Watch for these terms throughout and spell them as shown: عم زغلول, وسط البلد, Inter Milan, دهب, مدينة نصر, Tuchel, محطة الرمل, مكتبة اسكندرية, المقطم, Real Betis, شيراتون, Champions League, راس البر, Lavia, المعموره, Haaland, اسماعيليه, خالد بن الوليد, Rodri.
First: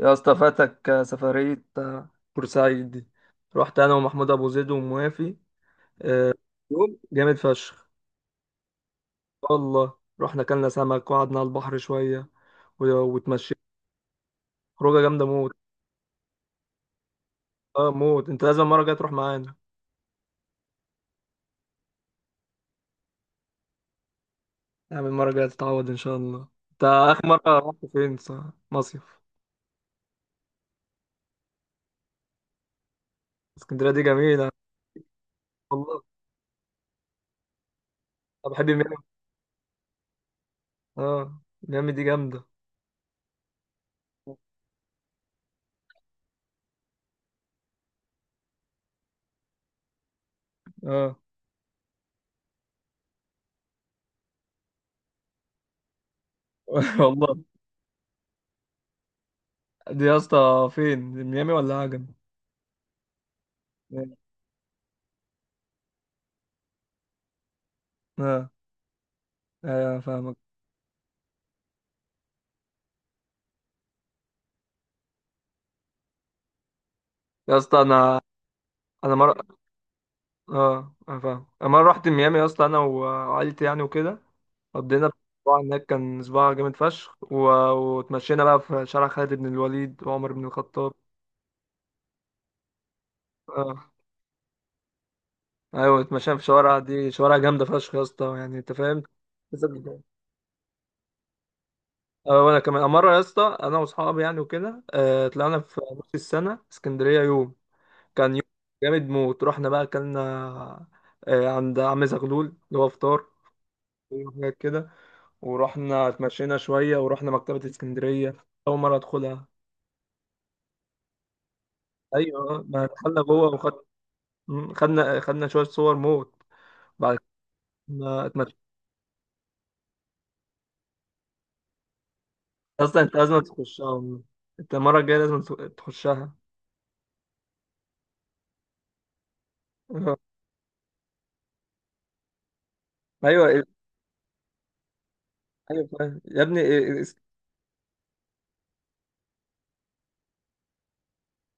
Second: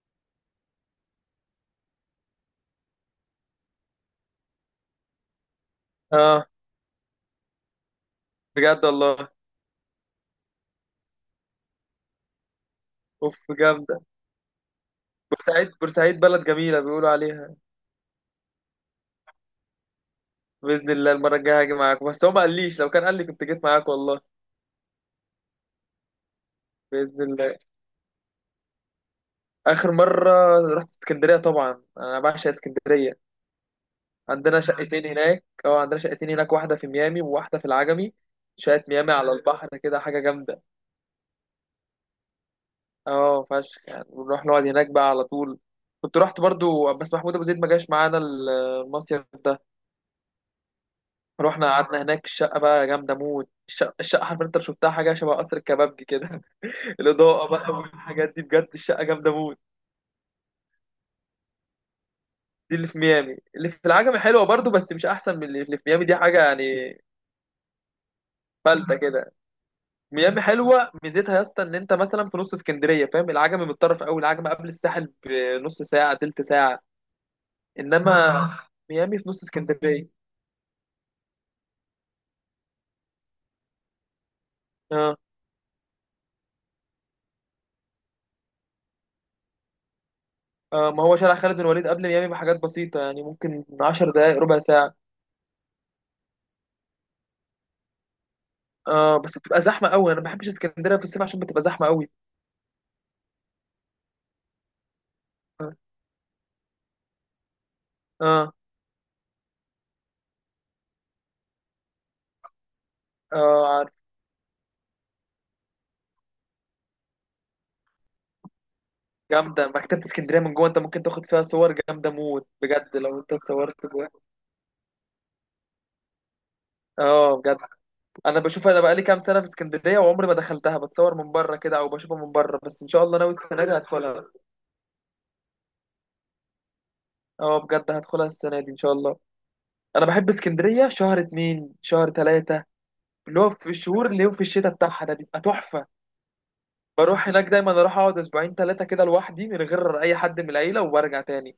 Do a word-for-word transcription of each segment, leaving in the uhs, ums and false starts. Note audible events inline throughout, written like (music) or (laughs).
يا اسطى، فاتك سفرية آه، بورسعيد دي. رحت انا ومحمود ابو زيد وموافي آه، اه يوم جامد فشخ. بجد والله. والله رحنا كلنا سمك وقعدنا على البحر شوية و- اوف واتمشينا. جامده. خروجة جامدة موت. بورسعيد بورسعيد بلد جميله بيقولوا عليها. اه موت، انت لازم المرة الجاية تروح معانا. باذن الله المره الجايه هاجي معاكم، بس هو ما قاليش. لو كان قال لي كنت جيت معاك والله. يعني المرة الجاية تتعود ان شاء الله. انت باذن اخر الله. مرة رحت فين صح؟ مصيف. اخر مره رحت اسكندريه. طبعا انا بعشق اسكندريه. اسكندرية دي جميلة. عندنا شقتين هناك اه عندنا والله، شقتين هناك، واحده في ميامي وواحده في العجمي. انا بحب شقه ميامي. ميامي على البحر كده حاجه جامده. اه، ميامي دي جامدة. اه فشخ، يعني بنروح نقعد هناك بقى على طول. كنت رحت برضو بس محمود ابو زيد ما جاش معانا المصيف ده. اه. رحنا قعدنا هناك. الشقة بقى جامدة موت. الشقة, الشقة عارف انت لو شفتها حاجة شبه قصر الكبابجي كده. (laughs) (laughs) والله، الإضاءة بقى والحاجات دي، بجد الشقة جامدة موت. دي يا اسطى فين؟ ميامي ولا عجم؟ دي اللي في ميامي. اللي في العجمي حلوة برضو بس مش أحسن من اللي اللي في ميامي، دي حاجة يعني. اه، فلتة (laughs) كده. ايوه فاهم. ميامي حلوة، ميزتها يا اسطى إن أنت مثلا في نص اسكندرية، فاهم؟ العجمي متطرف أوي، العجمي قبل الساحل بنص ساعة تلت ساعة. يا اسطى، انا إنما انا ميامي في نص مره. اسكندرية. اه، انا فاهم. انا مره رحت ميامي يا اسطى، انا وعائلتي يعني وكده، قضينا اه، اسبوع هناك. كان اسبوع جامد فشخ و... واتمشينا بقى في شارع خالد بن الوليد وعمر بن اه، الخطاب. ما هو شارع خالد بن الوليد قبل ميامي بحاجات بسيطة، يعني ممكن اه، 10 دقايق ربع ساعة. ايوه، اتمشينا في شوارع دي، شوارع جامده فشخ يا اسطى، يعني انت فاهم. اه بس بتبقى زحمه بالظبط. قوي، انا ما بحبش اسكندريه في الصيف عشان بتبقى زحمه قوي. اه، وانا كمان مره يا اسطى، انا واصحابي يعني وكده، آه طلعنا اه، في نص السنه اسكندريه يوم. كان يوم اه، جامد موت. رحنا بقى اكلنا آه عند عم زغلول اللي هو فطار، آه، عارف. وحاجات كده. ورحنا اتمشينا شوية، ورحنا مكتبة اسكندرية أول مرة أدخلها. جامده مكتبه اسكندريه من جوه، انت ممكن تاخد فيها صور جامده موت أيوة، ما بجد لو دخلنا انت جوه وخد، اتصورت جوه. مم، خدنا خدنا شوية صور موت. بعد اه بجد. ما انا اتمشينا. بشوف انا بقالي كام سنه في اسكندريه وعمري ما دخلتها، بتصور من بره كده او بشوفها من بره بس. ان أصلا شاء أنت الله ناوي لازم السنه دي تخشها. هدخلها. أنت المرة الجاية لازم تخ- تخشها. اه بجد هدخلها السنه دي ان شاء الله. (laughs) انا آه. بحب اسكندريه شهر اتنين شهر تلاته. اللي هو أيوة، في الشهور اللي هو في الشتاء بتاعها ده بيبقى تحفه. أيوة فاهم. يا ابني إيه- إيه، إس- بروح هناك دايما، اروح اقعد اسبوعين ثلاثه كده لوحدي من غير اي حد من العيله وبرجع تاني.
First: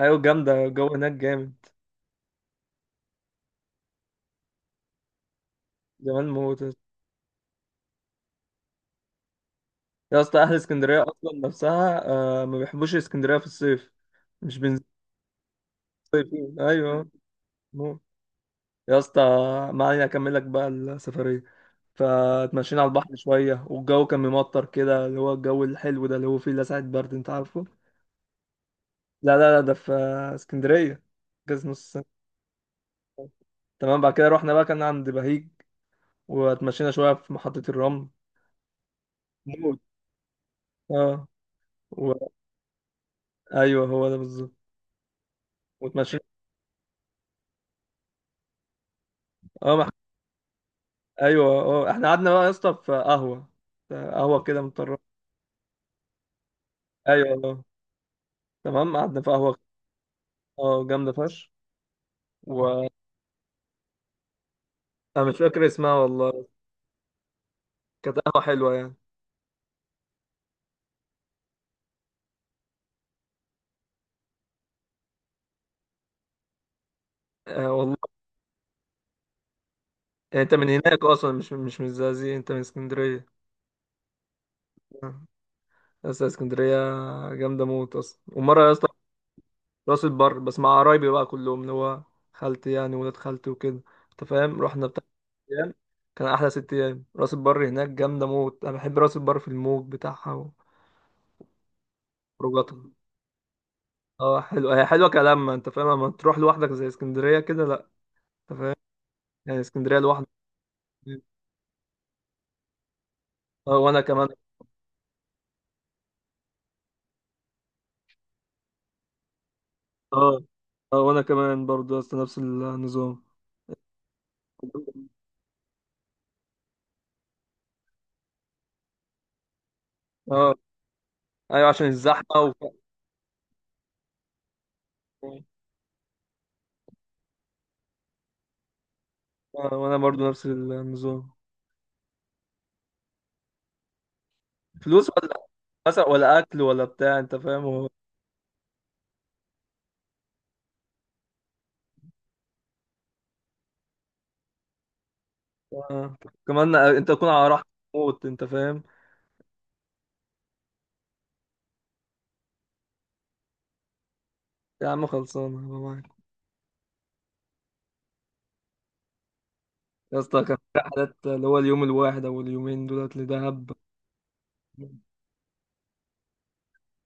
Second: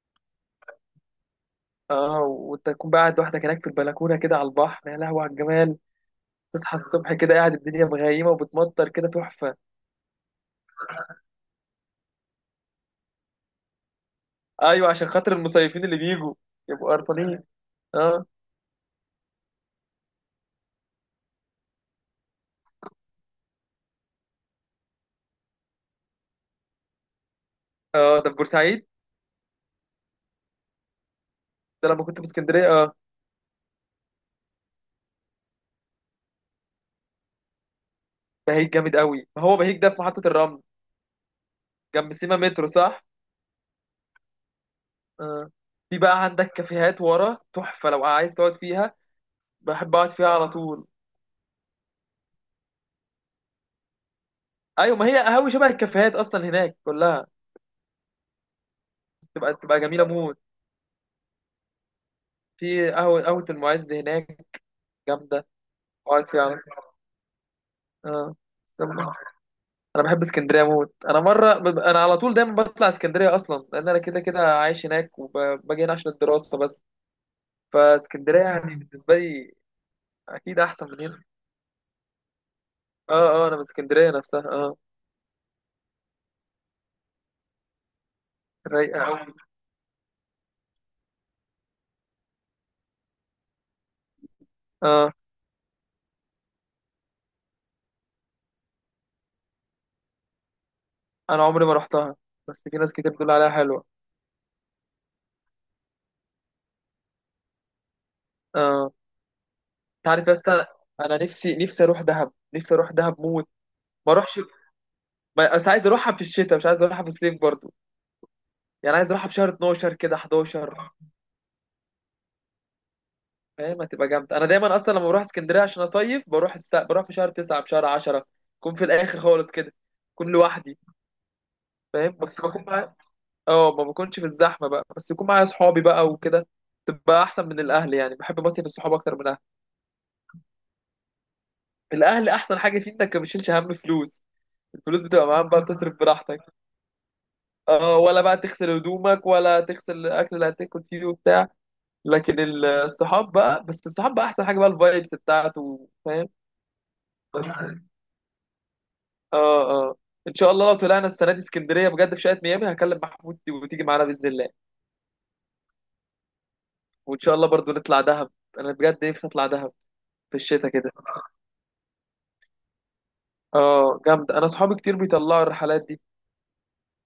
أيوة، جامدة الجو هناك جامد. اه، وانت تكون بقى قاعد لوحدك هناك في البلكونه كده على البحر، يا لهوي على الجمال. جمال موت. تصحى الصبح كده قاعد الدنيا مغيمه وبتمطر كده تحفه. يا اسطى، أهل اسكندرية أصلا نفسها آه، ما بيحبوش اسكندرية في الصيف، مش بينزلوا. ايوه عشان خاطر المصيفين اللي بيجوا صيفين، يبقوا أيوة قرفانين. موت. اه، يا اسطى، ما علينا، أكمل لك بقى السفرية. فتمشينا على البحر شوية، والجو كان ممطر كده اللي هو الجو الحلو ده اللي هو فيه لسعة برد، انت عارفه. اه، ده في بورسعيد؟ لا، لا، لا، ده في اسكندرية، جاز ده نص لما سنة. كنت في اسكندريه، اه. تمام، بعد كده رحنا بقى كان عند بهيج، واتمشينا شوية في محطة الرمل. بهيج جامد قوي، ما هو بهيج موت. ده في محطه الرمل. اه و... جنب سيما مترو، صح؟ ايوه هو ده بالظبط. اه، في واتمشينا. بقى عندك كافيهات ورا تحفه لو عايز تقعد فيها. اه مح... بحب اقعد فيها على طول. ايوه. اه، احنا قعدنا بقى يا اسطى في قهوة، في قهوة كده ايوه، مضطرة. ما هي قهوه شبه الكافيهات اصلا هناك كلها. ايوه، اه، تمام. قعدنا في تبقى قهوة تبقى جميله موت. اه جامدة فشخ. و في قهوه قهوه المعز هناك انا مش جامده. فاكر اسمها اقعد فيها والله. على. كانت اه قهوة حلوة يعني. استنى. انا بحب اسكندريه موت. انا مره بب- انا على طول دايما بطلع اسكندريه، اصلا لان انا كده كده عايش هناك وباجي هنا عشان الدراسه بس. آه والله، فاسكندريه يعني بالنسبه لي يعني انت اكيد من احسن من هناك هنا. اصلا؟ مش مش من الزقازيق، انت من اسكندريه؟ اه، اه، انا من اسكندريه نفسها، اه. آه. بس اسكندريه جامده موت اصلا. ومره يا اسطى، رايقه قوي. راس البر، بس مع قرايبي بقى كلهم اللي هو خالتي يعني، ولاد خالتي وكده، انت فاهم، رحنا بتاع اه ست ايام. كان احلى ست ايام، راس البر هناك جامده موت. انا بحب راس البر في الموج بتاعها انا عمري ما رحتها بس وخروجاتها. في ناس كتير بتقول عليها حلوه. اه، حلوه هي حلوه كلامها، انت فاهم، اما تروح لوحدك زي اسكندريه كده لا. انت فاهم؟ اه يعني اسكندريه انت عارف لوحدك. يا اسطى. انا نفسي نفسي اروح دهب، نفسي اروح دهب موت. اه، وانا ما كمان. اروحش. ما- بس عايز اروحها في الشتاء، مش عايز اروحها في الصيف برضو. يعني عايز اروحها في شهر اتناشر كده اه حداشر. اه وانا كمان برضه يا اسطى نفس النظام. فاهم؟ هتبقى جامدة. أنا دايما أصلا لما بروح اسكندرية عشان أصيف بروح الس... بروح في شهر تسعة في شهر عشرة. أكون في الآخر خالص كده. أكون اه، لوحدي. ايوه عشان فاهم، الزحمه بس بكون و... معايا. أه، ما بكونش في الزحمة بقى بس يكون معايا صحابي بقى وكده. تبقى أحسن من الأهل، يعني بحب بصيف الصحاب أكتر من الأهل. آه، وانا برضو نفس النظام. الأهل أحسن حاجة فيه إنك ما بتشيلش هم فلوس. الفلوس فلوس، بتبقى ولا معاهم بقى، بتصرف مثلا ولا براحتك. اكل ولا بتاع، انت فاهم هو. اه، ولا بقى تغسل هدومك ولا تغسل الاكل اللي هتاكل فيه وبتاع. لكن الصحاب بقى، بس الصحاب بقى احسن حاجه بقى الفايبس بتاعته. آه. كمان انت تكون على راحه فاهم. موت. انت فاهم. اه، اه، ان شاء الله لو طلعنا السنه دي اسكندريه بجد في شقه ميامي هكلم محمود وتيجي معانا باذن الله. يا عم خلصانه، أنا معاك. وان شاء الله برضو نطلع دهب. انا بجد نفسي اطلع دهب. يا في اسطى، كان الشتاء في كده. حالات اللي هو اليوم الواحد او اليومين دولت لدهب. اه جامده، انا اصحابي كتير بيطلعوا الرحلات دي.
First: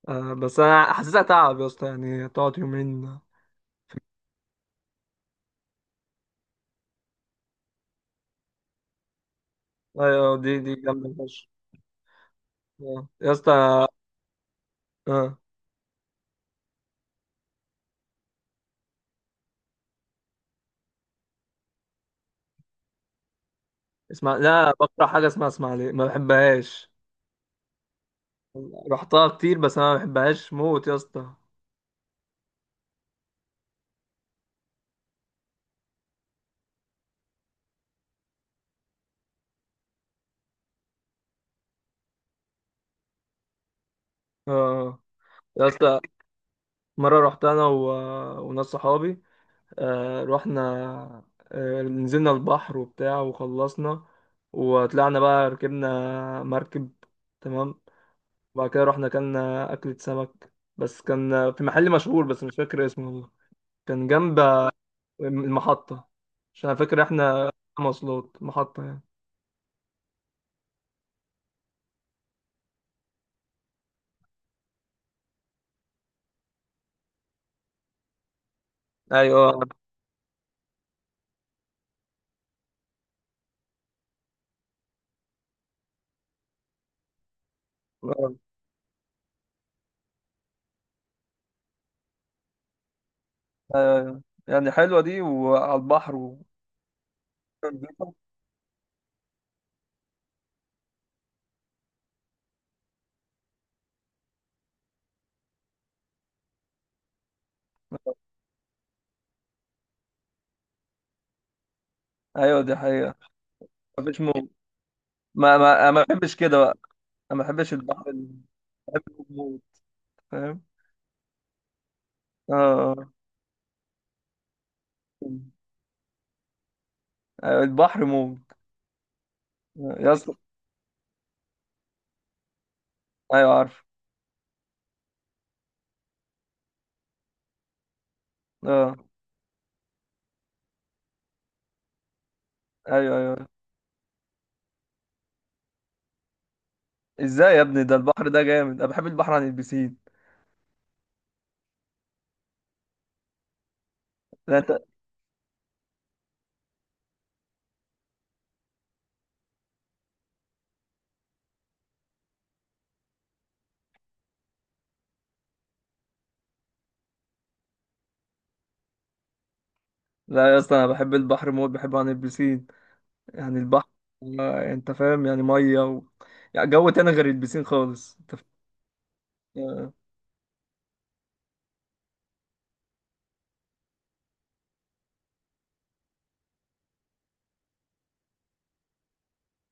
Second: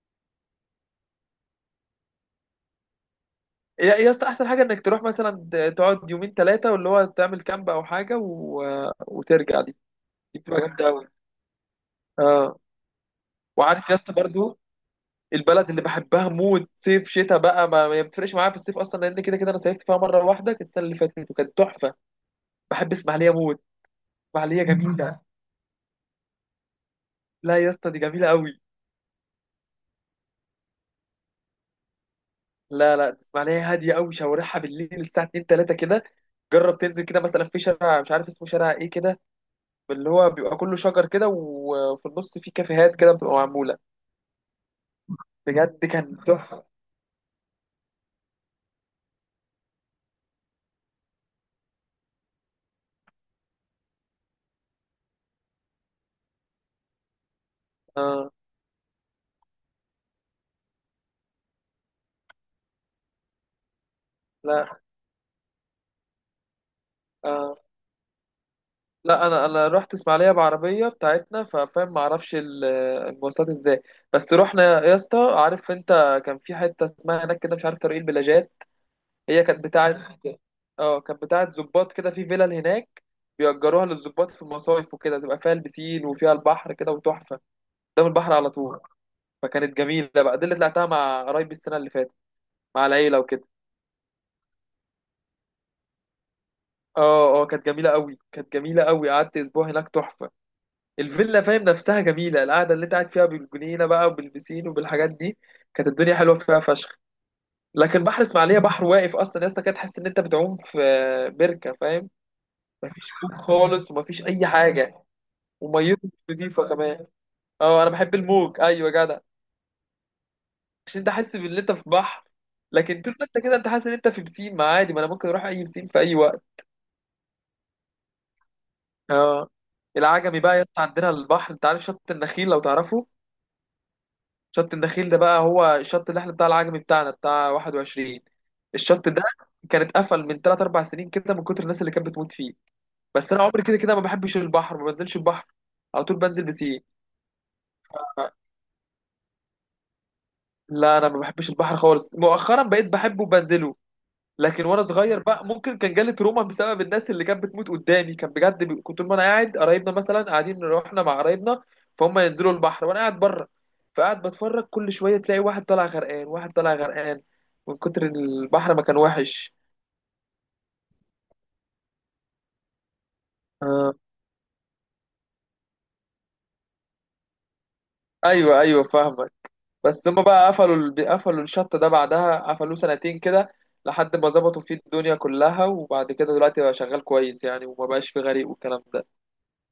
آه بس انا حاسسها تعب يا اسطى، يعني تقعد يومين. يا يا اسطى احسن حاجه انك تروح مثلا ت- تقعد يومين ثلاثه، واللي هو تعمل كامب او حاجه و... وترجع. دي ايوه، دي دي بتبقى دي جامده قوي. جامده فشخ. اه. آه. يا اسطى. وعارف يا اسطى برضو آه. البلد اللي بحبها موت صيف شتاء بقى ما ما بتفرقش معايا. في الصيف اصلا لان كده كده انا صيفت فيها مره واحده كانت السنه اللي فاتت وكانت تحفه. بحب اسماعيليه موت. اسمع، اسماعيليه لا، بكره جميله. حاجه اسمها اسماعيليه ما بحبهاش. لا يا اسطى دي جميله قوي. رحتها كتير بس انا ما بحبهاش موت يا اسطى. لا، لا، تسمع لها هاديه قوي، شوارعها بالليل الساعه اتنين تلاتة كده. جرب تنزل كده مثلا في شارع مش عارف اسمه، شارع ايه كده اللي هو بيبقى كله شجر كده وفي النص في كافيهات كده بتبقى معموله. اه، يا بجد اسطى، كان تحفه. مرة رحت انا و... وناس صحابي. آه رحنا، آه نزلنا البحر وبتاع وخلصنا، وطلعنا بقى ركبنا مركب. تمام. اه، وبعد كده رحنا اكلنا أكلة سمك، بس كان في محل مشهور بس مش فاكر اسمه والله. كان جنب لا، المحطة، عشان أنا فاكر احنا آه. مواصلات محطة يعني. لا انا انا رحت اسماعيليه بعربيه بتاعتنا، ففاهم ما اعرفش ال- المواصلات ازاي. بس رحنا يا اسطى، عارف انت كان في حته اسمها هناك كده مش عارف، طريق البلاجات. هي ايوه، كانت بتاعت اه كانت بتاعت ظباط كده في فيلل هناك. بيأجروها للظباط في المصايف وكده، تبقى فيها البسين وفيها البحر كده وتحفة. قدام البحر أيوة، على طول. فكانت جميلة بقى. دي اللي طلعتها مع قرايبي السنة اللي فاتت، مع العيلة وكده. أيوة. يعني حلوه دي وعلى البحر و... اه، اه، كانت جميلة قوي، كانت جميلة قوي، قعدت أسبوع هناك تحفة. الفيلا فاهم نفسها جميلة، القعدة اللي أنت قاعد فيها بالجنينة بقى وبالبسين وبالحاجات دي كانت الدنيا حلوة فيها فشخ. لكن بحر اسماعيلية بحر واقف أصلا يا اسطى، كده تحس إن أنت بتعوم في آه، بركة، فاهم؟ ايوه دي مفيش حقيقه، موج خالص مفيش ومفيش موج. أي حاجة. ما ما أنا وميته ما مش بحبش كده نضيفه بقى. كمان. انا ما بحبش اه، انا البحر بحب ال- الموج، ايوه بحب يا جدع. الموج، فاهم. عشان انت حاسس ان انت في بحر. اه. لكن طول ما انت كده انت حاسس ان انت في بسين، ما عادي، ما انا ممكن اروح اي بسين في اي وقت. آه. البحر موج. اه، يا اسطى، العجمي بقى يا اسطى عندنا البحر، انت عارف شط النخيل لو تعرفه؟ ايوه عارف. شط النخيل ده بقى هو الشط اللي احنا بتاع العجمي بتاعنا بتاع واحد وعشرين. اه، الشط ده كان اتقفل من تلاتة 4 سنين كده من كتر الناس اللي كانت بتموت فيه. ايوه، بس انا ايوه. عمري كده كده ما بحبش البحر، ما بنزلش البحر على طول، بنزل بسين. ازاي يا ابني؟ ده البحر ده جامد، انا بحب البحر عن البسين. لا انا ما بحبش البحر خالص، مؤخرا بقيت بحبه وبنزله. لا لكن انت. وانا صغير بقى ممكن كان جالي تروما بسبب الناس اللي كانت بتموت قدامي، كان بجد بي... كنت وانا قاعد قرايبنا مثلا قاعدين رحنا مع قرايبنا، فهم ينزلوا البحر وانا قاعد بره. فقاعد بتفرج كل شويه تلاقي واحد طالع غرقان، واحد طالع غرقان من كتر البحر ما كان وحش. لا يا اسطى، انا بحب البحر موت، بحبه عن البسين. يعني البحر، آه، آه، انت فاهم، يعني ميه و... يعني جو تاني غير البسين خالص، انت فاهم؟ ايوه، ايوه، فاهمك. آه. بس هم بقى قفلوا ال... قفلوا الشط ده. بعدها قفلوه سنتين كده لحد ما ظبطوا فيه الدنيا كلها وبعد كده دلوقتي بقى شغال كويس، يعني وما بقاش فيه غريق والكلام ده.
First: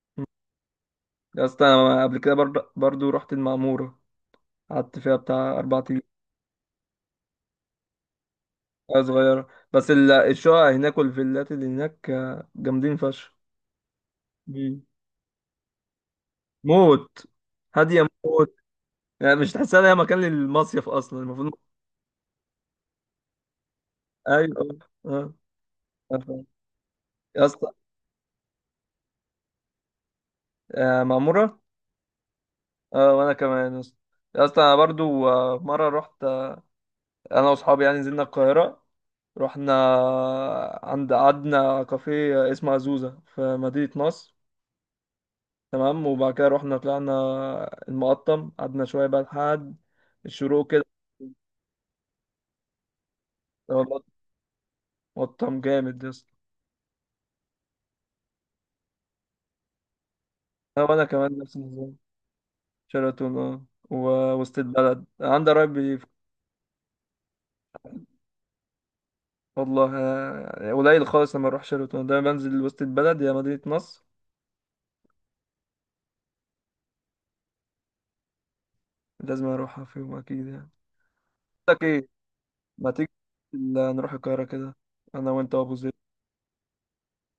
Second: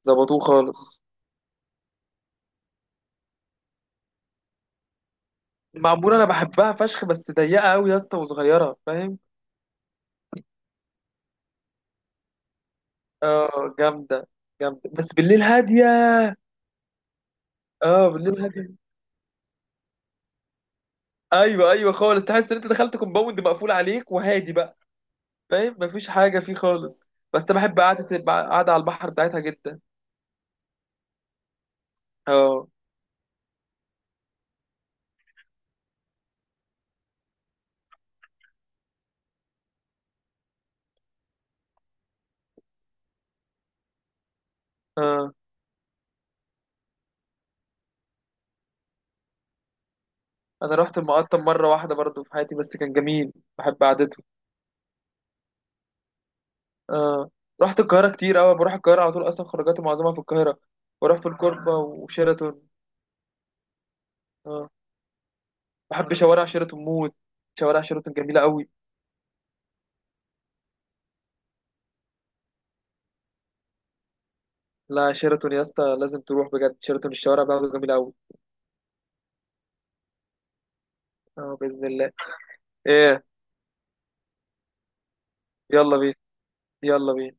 ظبطوه خالص. يا اسطى، انا قبل كده برضه برضه رحت المعموره. قعدت فيها بتاع اربع. المعموره انا بحبها فشخ بس ضيقه قوي يا اسطى وصغيره آه، فاهم. صغيرة. بس ال- الشقق هناك والفيلات اللي هناك، آه، جامدين فشخ. اه جامده. مم. جامده بس بالليل هاديه. موت. هادية اه بالليل موت. هاديه. يعني مش تحسها إن هي مكان للمصيف أصلا المفروض. ايوه، ايوه، خالص تحس ان انت دخلت كومباوند مقفول عليك وهادي أيوة. بقى. آه. فاهم مفيش آه. حاجه آه. فيه خالص. يا بس انا اسطى. بحب قعده قعده على البحر بتاعتها جدا. آه، معمورة. اه، آه وأنا كمان يا اسطى. يا اسطى، أنا برضو آه، مرة رحت. آه، أنا وأصحابي يعني نزلنا القاهرة، رحنا آه، عند قعدنا كافيه اسمه عزوزة في مدينة نصر. اه، تمام. وبعد كده رحنا طلعنا المقطم، قعدنا شوية بقى لحد الشروق انا كده. رحت المقطم مره واحده برضو في حياتي بس كان جميل. لا بحب والله، قعدته. مطعم جامد يا اسطى. اه رحت القاهره كتير قوي، بروح القاهره على طول اصلا، خروجاتي معظمها في القاهره. لا، وانا بروح في كمان نفس الكوربه النظام. وشيراتون. شيراتون اه و- وسط اه البلد عندي قرايب بي- بحب شوارع شيراتون موت، شوارع شيراتون جميلة قوي. والله، آه، قليل خالص لما اروح شيراتون ده، بنزل وسط البلد يا مدينة نصر. لا شيراتون يا اسطى لازم تروح بجد، شيراتون الشوارع بتاعته جميلة قوي. لازم اروحها في يوم اكيد يعني. اه لك بإذن ايه؟ الله. ما تيجي ايه. ال- نروح القاهرة كده، انا وانت وابو يلا زيد. بينا، يلا بينا.